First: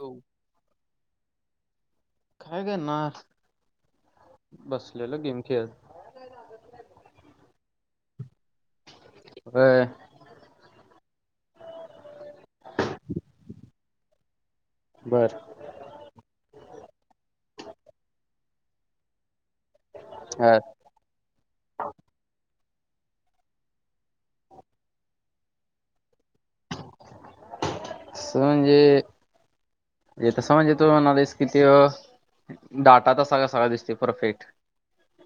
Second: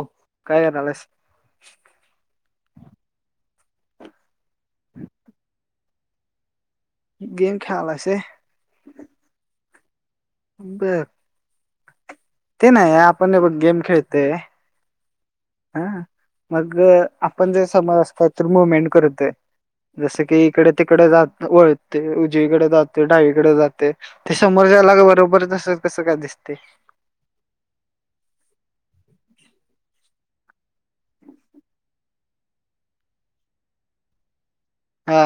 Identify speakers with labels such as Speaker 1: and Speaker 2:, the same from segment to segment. Speaker 1: हो काय करालास?
Speaker 2: काय करणार बसलेलो गेम खेळत.
Speaker 1: गेम खेळलाईस होय,
Speaker 2: बर,
Speaker 1: बर, ते नाही आपण हे बघ गेम खेळतोय-
Speaker 2: बरं-
Speaker 1: हा मग आपण जे समज असतो तर मुवमेंट करतोय. जस की
Speaker 2: हा
Speaker 1: इकडे तिकडे जात वळते उजवीकडे जात- डावीकडे जाते ते समोरच्याला बरोबर तसंच कस काय दिसते?
Speaker 2: कस म्हणजे? हे तसं म्हणजे तू म्हणालायस की त्यो डाटा तसा कसा दिसतो परफेक्ट?
Speaker 1: हा.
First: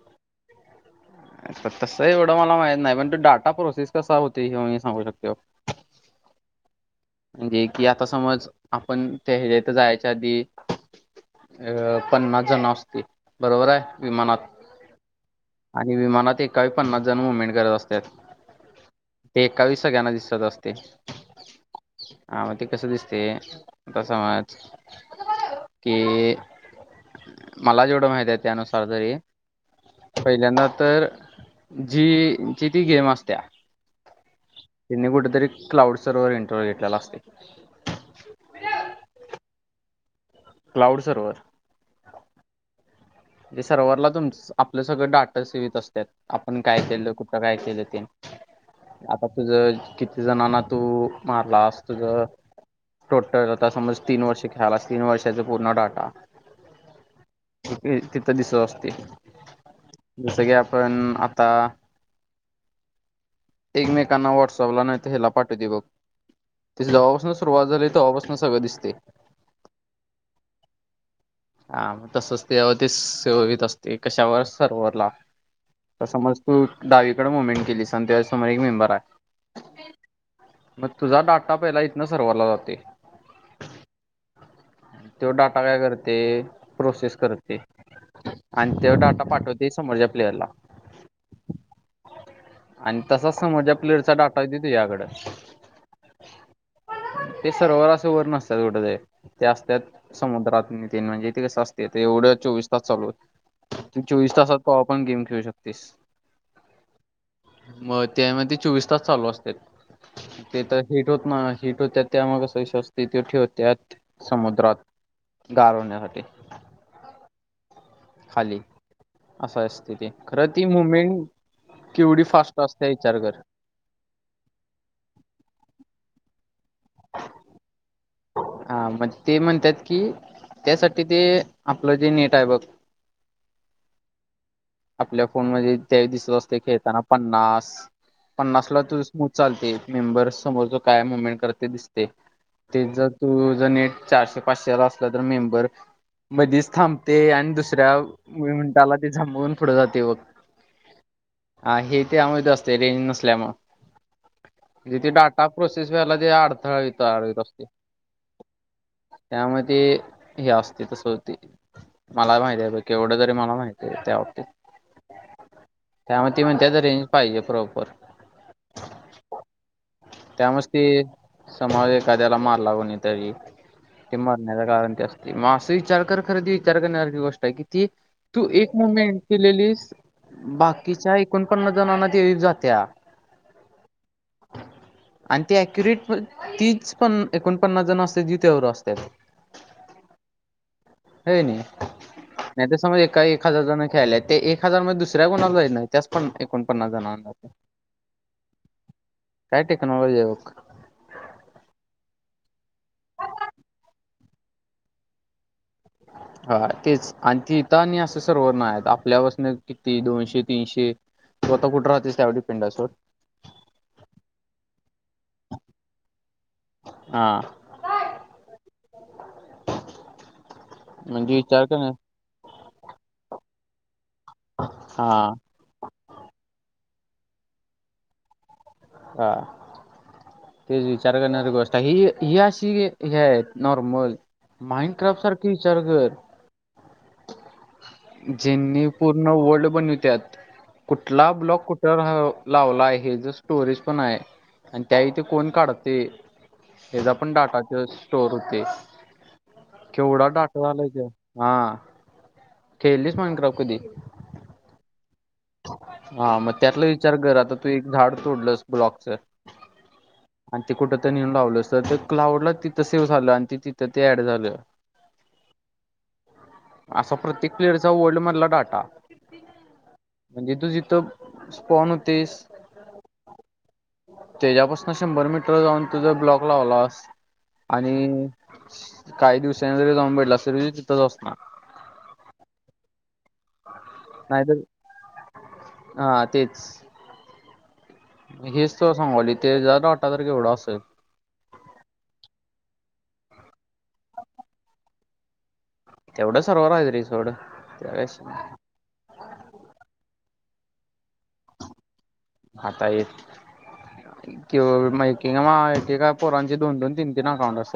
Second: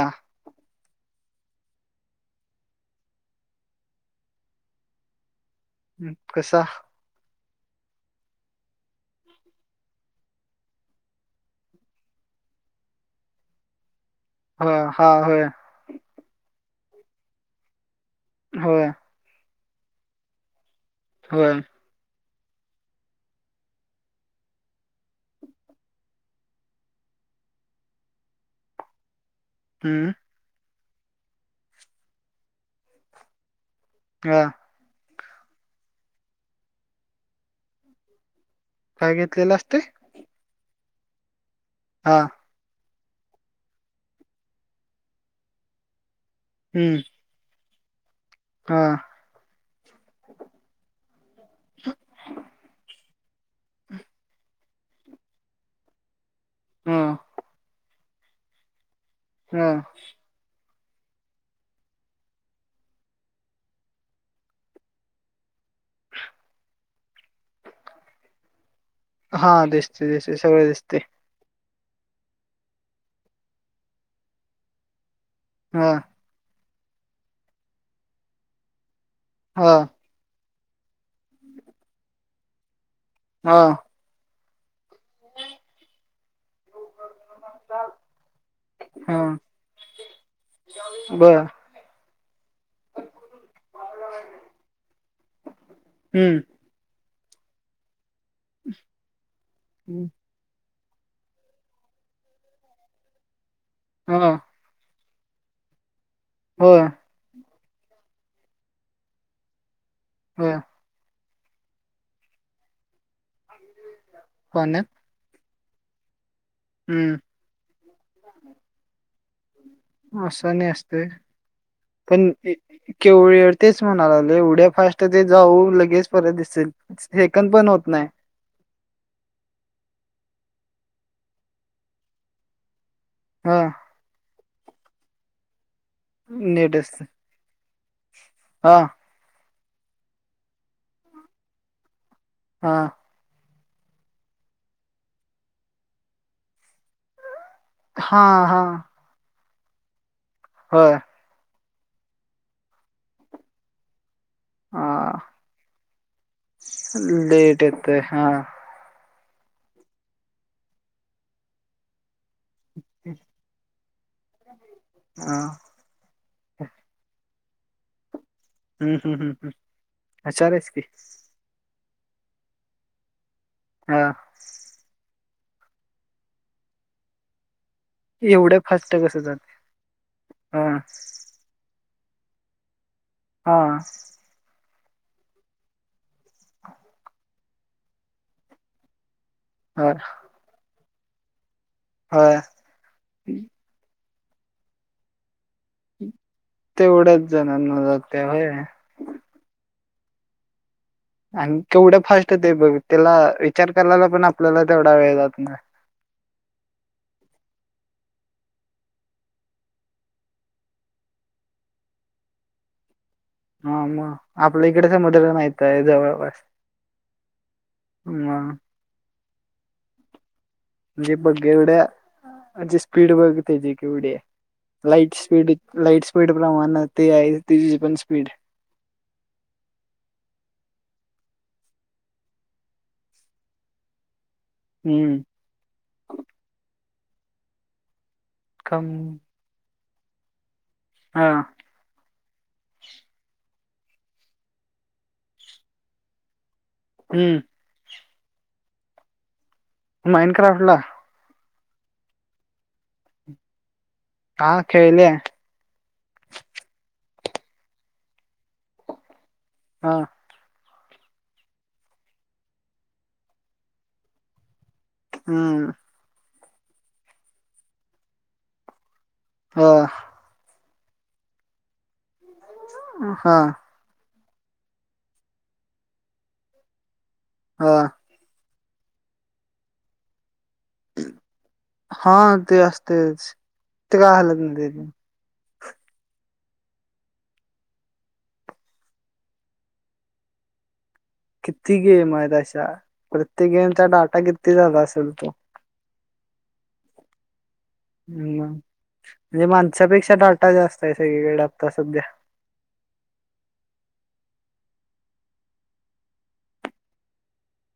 Speaker 2: तस एवढं मला माहित नाही पण तू डाटा प्रोसेस कसा होतोय हे -
Speaker 1: कसा
Speaker 2: म्हणजे की आता समज आपण- त्या ह्याच्या इथं जायच्या आधी अ पन्नास जणं असती बरोबर आहे? विमानात
Speaker 1: ह हा होय
Speaker 2: आणि विमानात एकावेळी पन्नास जणं मूव्हमेंट करत असत्यात-
Speaker 1: होय.
Speaker 2: एकावेळी सगळ्यांना दिसत असते-
Speaker 1: होय,
Speaker 2: हा मग ते कसं दिसतय आता समज की- मला जेवढं माहिती आहे त्यानुसार तरी-
Speaker 1: हम्म
Speaker 2: पहिल्यांदा तर जी जी ती गेम असत्या-
Speaker 1: हा,
Speaker 2: त्यांनी कुठेतरी क्लाउड सर्व्हर इंटरव्ह्यू घेतलेला असतोय,
Speaker 1: काय घेतलेलं असतय?
Speaker 2: Cloud server.
Speaker 1: हा,
Speaker 2: जे सर्वरला तुम आपलं सगळं डाट सेव होईत असत्यात आपण काय
Speaker 1: हम्म
Speaker 2: केलं कुठं काय केलं ते-
Speaker 1: हा
Speaker 2: आता तुझ किती जणांना तू मारलास तुझं- टोटल आता समज तीन वर्ष खेळालास तीन वर्षाचा पूर्ण डाटा-
Speaker 1: हम,
Speaker 2: तिथं दिसत असतोय.
Speaker 1: हम्म.
Speaker 2: पण आता- एकमेकांना व्हॉट्सअपला नाही तर ह्याला पाठवतय बघ-
Speaker 1: [unintelligible]
Speaker 2: ते जवापसन सुरुवात झाली तव्हापसन सगळं दिसतंय.
Speaker 1: हा दिसतय दिसतय सगळ दिसतय.
Speaker 2: हा मग तसच तेज्यावर ते सेवव्हित असतय कशावर सर्वरला.
Speaker 1: हा
Speaker 2: तर समज तू डावीकड मुवमेंट केलीस आणि तेज्या समोर एक मेंबर हाय.
Speaker 1: हां
Speaker 2: मग तुझा डाटा पहिला इथन सर्वरला जातोय.
Speaker 1: हां
Speaker 2: त्यो डाटा काय करते प्रोसेस कर ते आणि त्यो
Speaker 1: हा
Speaker 2: डाटा पाठवतय समोरच्या प्लेअरला.
Speaker 1: बर
Speaker 2: आणि तसाच समोरच्या प्लेयरचा डाटा येतोय तुझ्याकडं.
Speaker 1: हम्म.
Speaker 2: ते सर्व्हर अस वर नसत्यात कुट जाईत ते असत्यात समुद्रात मि मेन म्हणजे ते कसं असतय ते एवढं चोवीस तास चालू चोवीस
Speaker 1: हां.
Speaker 2: तासात कवा पण गेम खेळू शकतोयस.
Speaker 1: होय.
Speaker 2: मग त्या मध्ये चोवीस तास चालू असत्यात
Speaker 1: होय.
Speaker 2: ते तर हिट होत. हा हिट होत्या त्यामुळं कसं शक्यतो ठेवत्यात समुद्रात. गार होण्यासाठी.
Speaker 1: हम्म
Speaker 2: खाली असं असतय ते खरं
Speaker 1: असं
Speaker 2: ती
Speaker 1: नाही असते.
Speaker 2: मुमेंट.
Speaker 1: पण केवळ तेच म्हणा लागलोय एवढ्या फास्ट ते जाऊ लगेच परत दिसल. सेकंद पण होत नाही.
Speaker 2: हा म ते म्हणत्यात की त्यासाठी ते आपलं जे नेट आहे बघ.
Speaker 1: हां
Speaker 2: आपल्या फोन मधे त्यावेळी दिसत असतय
Speaker 1: नीट
Speaker 2: खेळताना
Speaker 1: असते.
Speaker 2: पन्नास. पन्नास ला
Speaker 1: हां,
Speaker 2: तुज स्मूथ चालतय मेंबर समोरच काय मुव्हमेंट करतय दिसतय. ते
Speaker 1: हां.
Speaker 2: जर तू ज नेट चारशे, पाचशे ला असलं तर मेंबर मधीच थांबतय आणि दुस दुसऱ्या
Speaker 1: हां,
Speaker 2: मी
Speaker 1: हां.
Speaker 2: मिनंटाला ते झापुन पुढे जाते बघ.
Speaker 1: होय.
Speaker 2: आहे त्यामुळं असतय रेज नसल्यामुळं. जिथे
Speaker 1: हां.
Speaker 2: डाटा प्रोसेस वजे अडथळे येतो.
Speaker 1: लेट येतंय हा.
Speaker 2: त्यामूळ ते हे असतय तसं होतय मला माहिती हाय केवढं तरी मला माहित. त्या बाबतीत.
Speaker 1: हां
Speaker 2: त्यामुळे ती म्हणत्यात रेंज पाहिजे प्रॉपर.
Speaker 1: हं, हं, हं, हं. हुशार
Speaker 2: त्यामुळेच
Speaker 1: आहेस की.
Speaker 2: ते समावे त्याला मारला कुणी तरी
Speaker 1: हां.
Speaker 2: ते मरण्याच कारण ते अस मग असं विचार कर खर ती विचार करण्याखी गोष्ट हाय की ती तू
Speaker 1: एवढ्या
Speaker 2: एक
Speaker 1: फास्ट कसं
Speaker 2: मुव्हंमेंट
Speaker 1: जाते?
Speaker 2: केलेलीस
Speaker 1: हां,
Speaker 2: बाकीच्या एकोणपन्ना जणांना [unintelligible] जात्या
Speaker 1: हां.
Speaker 2: आणि ती अक्युरेट तीच पं एकोण पन्नास जण असत्यात जी त्यावर असत्यात.
Speaker 1: हां
Speaker 2: हो नाही नाही तर समज एका एक हजार जण खेळाल्यात ते एक हजार मध्ये दुसऱ्या कोणाला जाई नाही त्यास पण एकोण पन्नास जणा
Speaker 1: तेवढ्याच जणांना जाते होय.
Speaker 2: काय ते. [unintelligible]
Speaker 1: आणि केवढ फास्ट ते बघ त्येला विचार करायला पण आपल्याला तेवढा वेळ जात ना
Speaker 2: हा तेच आणि तिथ आणि असं सर्वर नाही हायत आपल्यापसन किती दोनशे, तीनशे तु आता कुठ राहतोस त्यावर डिपेंड आहे सोड.
Speaker 1: हा म आपल्या इकडे समुद्र नाहीच आहे जवळपास.
Speaker 2: हा
Speaker 1: म. म्हणजे बघ
Speaker 2: विचार
Speaker 1: एवढ्या
Speaker 2: करण्या
Speaker 1: म्हणजे स्पीड बघ त्याची केवढी आहे.
Speaker 2: हा
Speaker 1: लाईट स्पीड लाईट स्पीड प्रमाण ते आहे तिची पण स्पीड.
Speaker 2: हा. तेच विचार करणारी गोष्ट आहे ही ही अशी हे आहेत नॉर्मल. माइंड
Speaker 1: हम्म
Speaker 2: क्राफ्ट सारखे विचार कर. ज्यांनी
Speaker 1: कम
Speaker 2: पूर्ण वर्ल्ड बनवत्यात.
Speaker 1: हा
Speaker 2: कुठला ब्लॉक कुठ लावला हेज टुरिस्ट पण आहे आणि त्या वेळी कोण काढतय हेचा पण
Speaker 1: हम्म
Speaker 2: डाटा चस स्टोर होतोय, केवढा डाटा
Speaker 1: माइनक्राफ्टला
Speaker 2: झालाय त्यात. हा, खेळलीस माइंड क्राफ्ट कधी?
Speaker 1: हा खेळल्या.
Speaker 2: हा म त्यातला विचार कर आता तू एक झाड तोडलंस ब्लॉकच.
Speaker 1: हा.
Speaker 2: आणि ते कुठं तर नेऊन लावलंस तर ते क्लाउडला तिथं सेव्ह झालं आणि तिथं ते ऍड झालं.
Speaker 1: हा.
Speaker 2: असा प्रत्येक प्लेअरचा वर्ल्डमधला डाटा
Speaker 1: हा
Speaker 2: जिथे जिथे स्पोन
Speaker 1: हा.
Speaker 2: त्याच्यापासून शंभर मीटर जाऊन तुझ ब्लॉक लावलास
Speaker 1: हा
Speaker 2: आणि काही दिवसाांनी जरी जाऊन बघितलास तरी तिथंच असनार.
Speaker 1: हा ते असतेच ते काय हालत [unintelligible]
Speaker 2: हा तेच. हेच तुला सांगायलोय त्याचा डाटा तर केवढा असलं?
Speaker 1: किती गेम आहेत अशा प्रत्येक गेमचा डाटा किती झाला असेल तो.
Speaker 2: तेवढं सर्वर आहेत रे सोड. काय विषय नाही.
Speaker 1: मअ, म्हणजे माणसापेक्षा डाटा जास्त आहे सगळीकडे आता सध्या.
Speaker 2: आता येत किंवा [unintelligible] एके एके का पोरांचे दोन दोन, तीन तीन अकाउंट अस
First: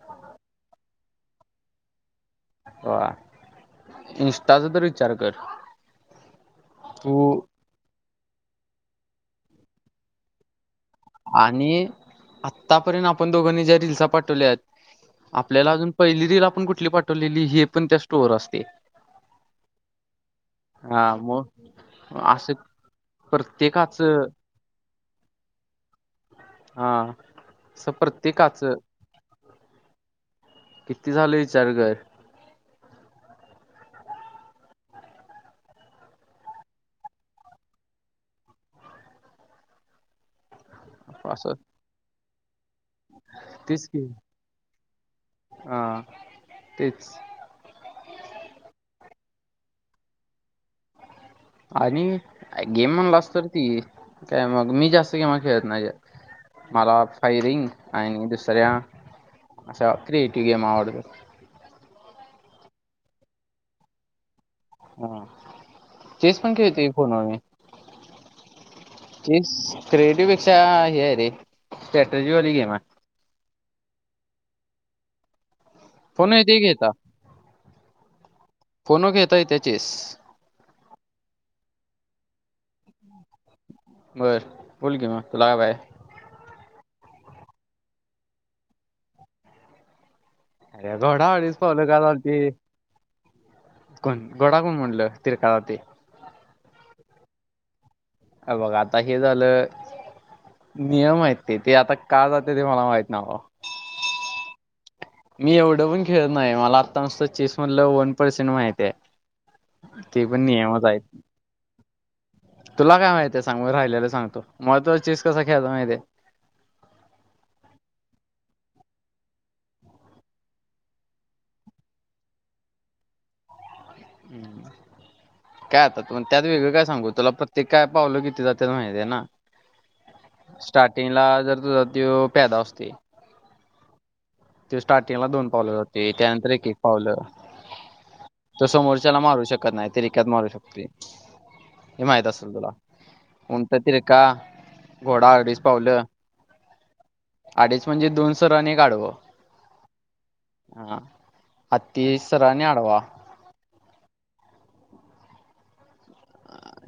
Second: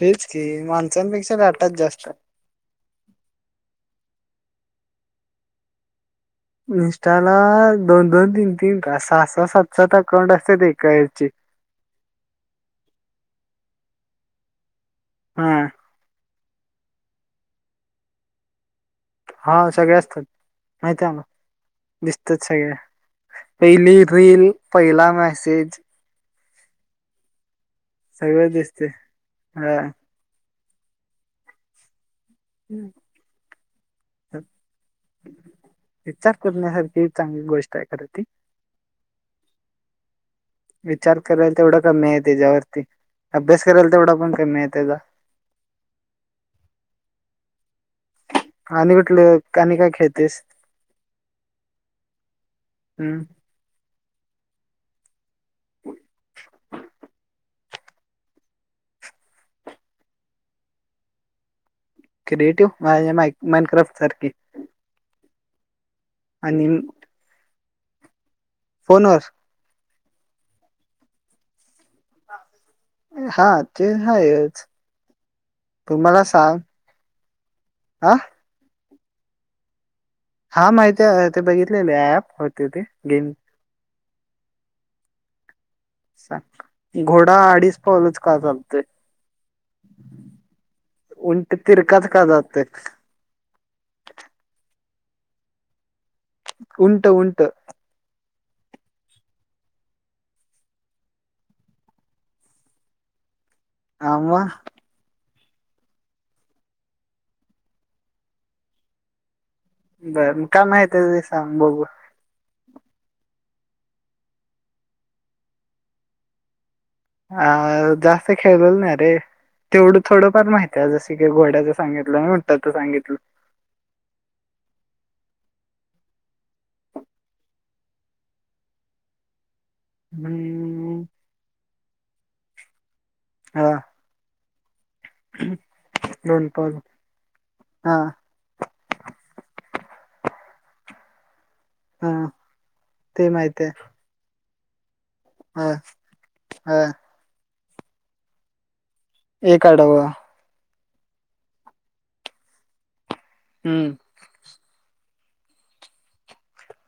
Speaker 1: तेच की माणसांपेक्षा डाटाच जास्त हाय.
Speaker 2: वा इन्स्टा च तर विचार कर?
Speaker 1: इंस्टाला
Speaker 2: तू
Speaker 1: दोन दोन, तीन तीन काय सहा - सात सात अकाउंट असत्यात एक.
Speaker 2: आणि आतापर्यंत आपण दोघांनी ज्या रिल्स पाठवल्यात.
Speaker 1: हा
Speaker 2: आपल्याला अजून पहिली रिल आपण कुठली पाठवलेली हे पण त्यात स्टोअर असतय.
Speaker 1: हा सगळे असतात, माहती आहे
Speaker 2: हा
Speaker 1: मला.
Speaker 2: मग
Speaker 1: दिसत
Speaker 2: असं
Speaker 1: सगळ्या, पहिली
Speaker 2: प्रत्येकाचं
Speaker 1: रीली पहिला मेसेज.
Speaker 2: हा अस
Speaker 1: सगळं
Speaker 2: प्रत्येकाचं
Speaker 1: दिसते हा
Speaker 2: किती झालं विचार कर?
Speaker 1: हम्. विचार करण्यासारखी चांगली गोष्ट आहे खरं ती. विचार करायल
Speaker 2: असं
Speaker 1: तेवढा कमी आहे त्याच्यावरती अभ्यास
Speaker 2: तेच
Speaker 1: कराल
Speaker 2: की
Speaker 1: तेवढा पण कमी आहे त्याचा.
Speaker 2: हा, तेच.
Speaker 1: आणि कुठलं का आणि काय खेळतोयस?
Speaker 2: आणि गेम
Speaker 1: हम्म
Speaker 2: म्हणलास तर ती काय मग मी जास्त गेमा खेळत नाहीय, मला फायरिंग आणि दुसऱ्या अशा क्रिएटिव गेम आवडतात.
Speaker 1: क्रिएटिव्ह माझ्या मा मांइड क्राफ्ट सारखी.
Speaker 2: हा चेस पण
Speaker 1: आणि
Speaker 2: खेळतोय की फोनवर मी.
Speaker 1: फोनवर
Speaker 2: क्रिएटिव पेक्षा हे रे स्ट्रॅटजीवाली गेम हाय..
Speaker 1: हा ते हायच.
Speaker 2: फोन येतोय की हेचा.
Speaker 1: आ
Speaker 2: फोनवर घेता येतय की
Speaker 1: हां माहिती आहे ते बघितलेले ॲप होत ते गेम
Speaker 2: बर बोल की मग तुला का [unintelligible]
Speaker 1: साग घोडा आडीज पावलच का चालतोय?
Speaker 2: अरे घोडा
Speaker 1: उंट
Speaker 2: अडीच पावलं
Speaker 1: तिरकाच का
Speaker 2: चालते
Speaker 1: जातोय?
Speaker 2: कोण घोडा कोण म्हणलं तिरका जातय
Speaker 1: उंट, उंट
Speaker 2: अ बघ आता हे झालं नियम आहेत ते ते आता का जात्यात हे मला माहित नाही बाबा
Speaker 1: हा मग
Speaker 2: मी एवढं पण खेळत नाही मला आता नूसतं चेस मधलं वन पर्सेंट माहीती हाय.
Speaker 1: बरं मग काय माहीती आहे ते सांग बघू
Speaker 2: तुला काय माहिती हाय सांग ब राहिलेल सांगतो म तुला चेस कसा खेळयचा माहिती हाय
Speaker 1: अ जास्त खेळलेलो नाही आहे रे तेवढं थोडंफार माहित आहे जस की घोड्याचं सांगितलं नी उंटाच सांगितलं.
Speaker 2: हम्म काय आता त्यात वेगळं काय सांगू तुला प्रत्येक काय पावलं किती जात्यात माहिती आहे ना?
Speaker 1: हम्म
Speaker 2: स्टार्टिंगला जर तुझ त्यो प्यादा असतोय.
Speaker 1: हा
Speaker 2: तो स्टार्टिंगला दोन पावलं जातोय
Speaker 1: दोन
Speaker 2: त्यानंतर एक एक
Speaker 1: पाऊल
Speaker 2: पावलं.
Speaker 1: हा
Speaker 2: तस मोर्चाला मारू शकत नाहीत. तिरिक्यात मारू शकतोय हे
Speaker 1: हा
Speaker 2: माहित असल तुला
Speaker 1: ते माहित आहे
Speaker 2: उंट तिरका घोडा आडीच
Speaker 1: ह
Speaker 2: पावलं
Speaker 1: ह
Speaker 2: आडीच म्हणजे दोन सरळ आणि एक आढव
Speaker 1: एक आडव
Speaker 2: हा हाती सरळ आणि आडवा
Speaker 1: हम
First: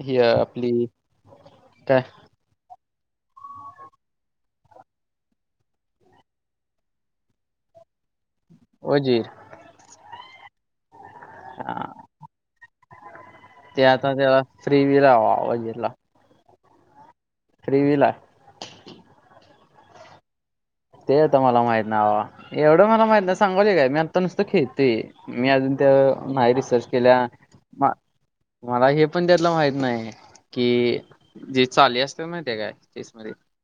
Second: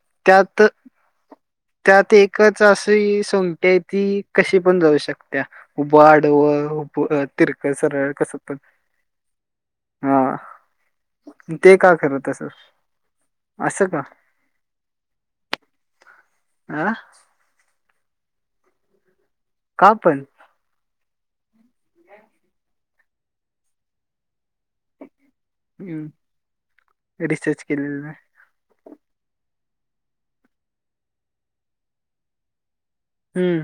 Speaker 2: ही
Speaker 1: त्यात
Speaker 2: आपली काय
Speaker 1: त्यात एकच अस सोगटी हाय ती कशी पण जाऊ शकत्या उभ आडवं, उभं, तिरक, सरळ सरळ कस
Speaker 2: वजीर
Speaker 1: मग
Speaker 2: हा
Speaker 1: ते का खरं तसं?
Speaker 2: ते आता त्या फ्री [unintelligible]
Speaker 1: आं
Speaker 2: त्रिविला
Speaker 1: का पण?
Speaker 2: ते आता मला माहित नाय बाबा एवढं मला माहित नाही सागालोय काय मी आता नुस त खेळतोय मी आजून त्या
Speaker 1: हम्म
Speaker 2: नाही रिसर्च केल्या
Speaker 1: रिसर्च
Speaker 2: मा
Speaker 1: केलेलं नाही
Speaker 2: मला हे पण त्यातलं माहित नाही कि जे चाली असतय माहिती हाय काय? चेस मध्ये
Speaker 1: हम्म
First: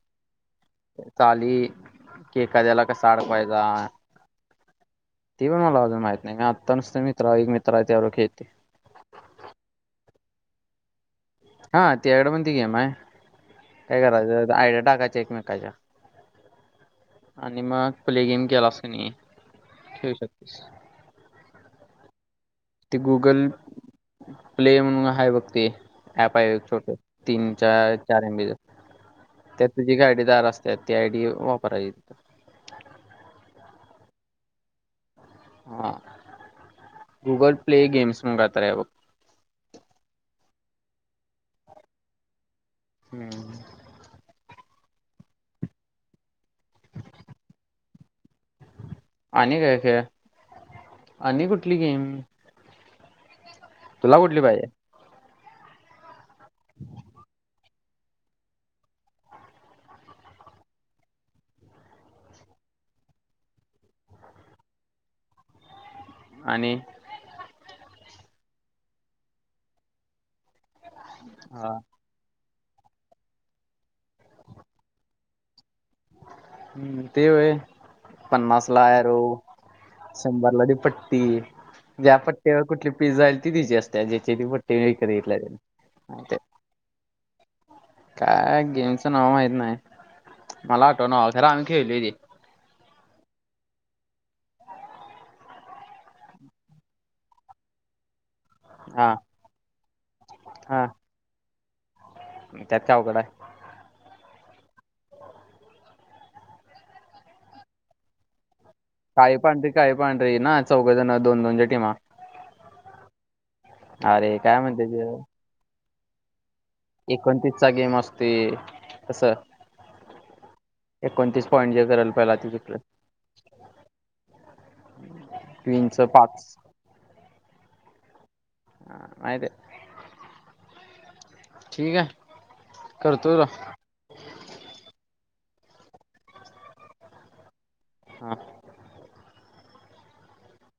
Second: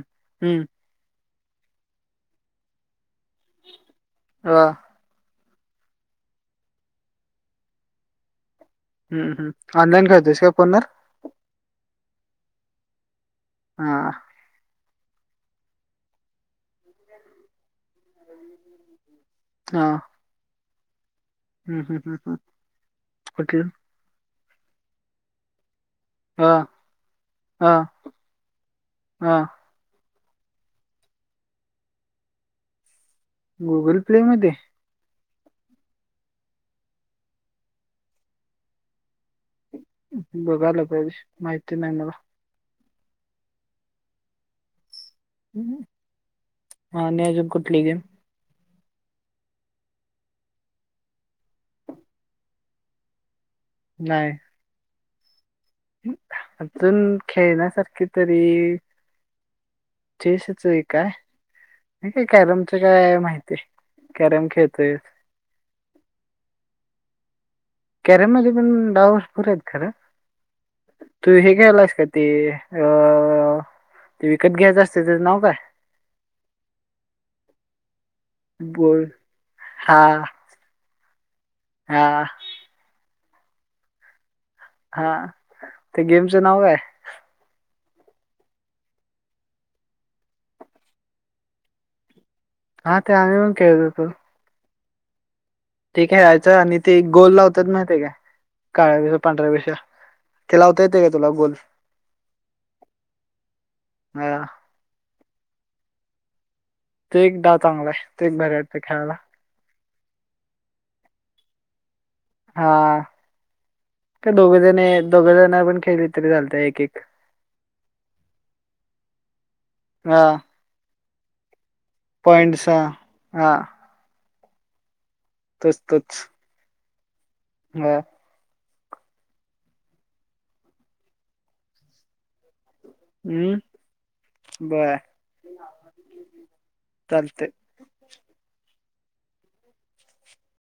Speaker 1: हम्म
Speaker 2: चाली की एखाद्याला कस आडकवायचा?
Speaker 1: अ
Speaker 2: ते पण मला अजून माहित नाही मी आता नूसत मित्र एक मित्र आहे त्यावर खळतोय.
Speaker 1: हम्म, हम्म ऑनलाईन करतोस काय फोनवर
Speaker 2: हा त्याकडं पण ती गेम हाय
Speaker 1: हा
Speaker 2: काय करायच आता आडिया टाकाय एकमेकाच्या आणि मग प्ले गेम केलास कणी खेळू शकतोस.
Speaker 1: हम्, हम, हम्, हम्
Speaker 2: ते गूगल प्ले म्हणून हाय वक्ते.
Speaker 1: हा
Speaker 2: पाय छोट तीन च
Speaker 1: हा
Speaker 2: चार एबी
Speaker 1: हा
Speaker 2: त्या तुझी गाडी. चार असत ते आयडी वापरायची.
Speaker 1: गुगल प्ले मध्ये
Speaker 2: हा गुगल प्ले गेम्स म गात र बघ.
Speaker 1: बघायला पाहिजे माहिती नाही मला
Speaker 2: हम्म.
Speaker 1: हा न अजून कुठली गेम.
Speaker 2: आणि काय ख आणि कुठली गेम? तुला उठली
Speaker 1: नाही
Speaker 2: पाहिजे.
Speaker 1: अजून खेळण्यासारखी तरी चेस च काय. काय कॅरमच काय माहितीय कॅरम खेळतोय.
Speaker 2: आणि आणि
Speaker 1: कॅरेम मध्ये पण डावस पुर आहेत खरं तू हे
Speaker 2: हा
Speaker 1: घ्यायलास का ते अ ते विकत घ्यायचं असते त्याचं नाव काय?
Speaker 2: हम्म ते होय पन्नास ला
Speaker 1: बोल
Speaker 2: यरो
Speaker 1: हा
Speaker 2: शंबरला दि प त
Speaker 1: हा
Speaker 2: ज्या पट्ट्यावर कुठली पिझ्जाईल ती तिची असते ज्याची ती प. ते
Speaker 1: हा
Speaker 2: कर ते
Speaker 1: गेमचं नाव काय
Speaker 2: काय गेमचं नाव माहित नाही मला आठवण खर आम्ही खेळलू तेे
Speaker 1: हा ते आम पण केतो तो. ठीक आहे यायचं आणि ते गोल लावतात माहिित काय? का
Speaker 2: हा
Speaker 1: वष पंढरा वष ते लावता
Speaker 2: हा
Speaker 1: येते का तुला गोल्फ
Speaker 2: त्यात का अवघड आहे.
Speaker 1: ह. ते एक डा चांगला आहे ते एक भऱ
Speaker 2: काय पांढरी काय पांढ ररी ना चौघजण दोन दोनच्या टीमा.
Speaker 1: हा का
Speaker 2: अरे काय
Speaker 1: दोघे
Speaker 2: म्हणते
Speaker 1: जण दोघ जण पण खेळ इतरी चालतय.
Speaker 2: एकोणतीस चा गेम असते कस
Speaker 1: हा
Speaker 2: एकोणतीस पॉईंट जे करायला पहिला तो
Speaker 1: पॉइंट्स
Speaker 2: जिकल.
Speaker 1: हा हा तोच
Speaker 2: क्वीनच
Speaker 1: तोच
Speaker 2: पाच
Speaker 1: हा.
Speaker 2: ह माय ते. ठीक आहे. करतो तुला
Speaker 1: हम्म बर चालत.
Speaker 2: हा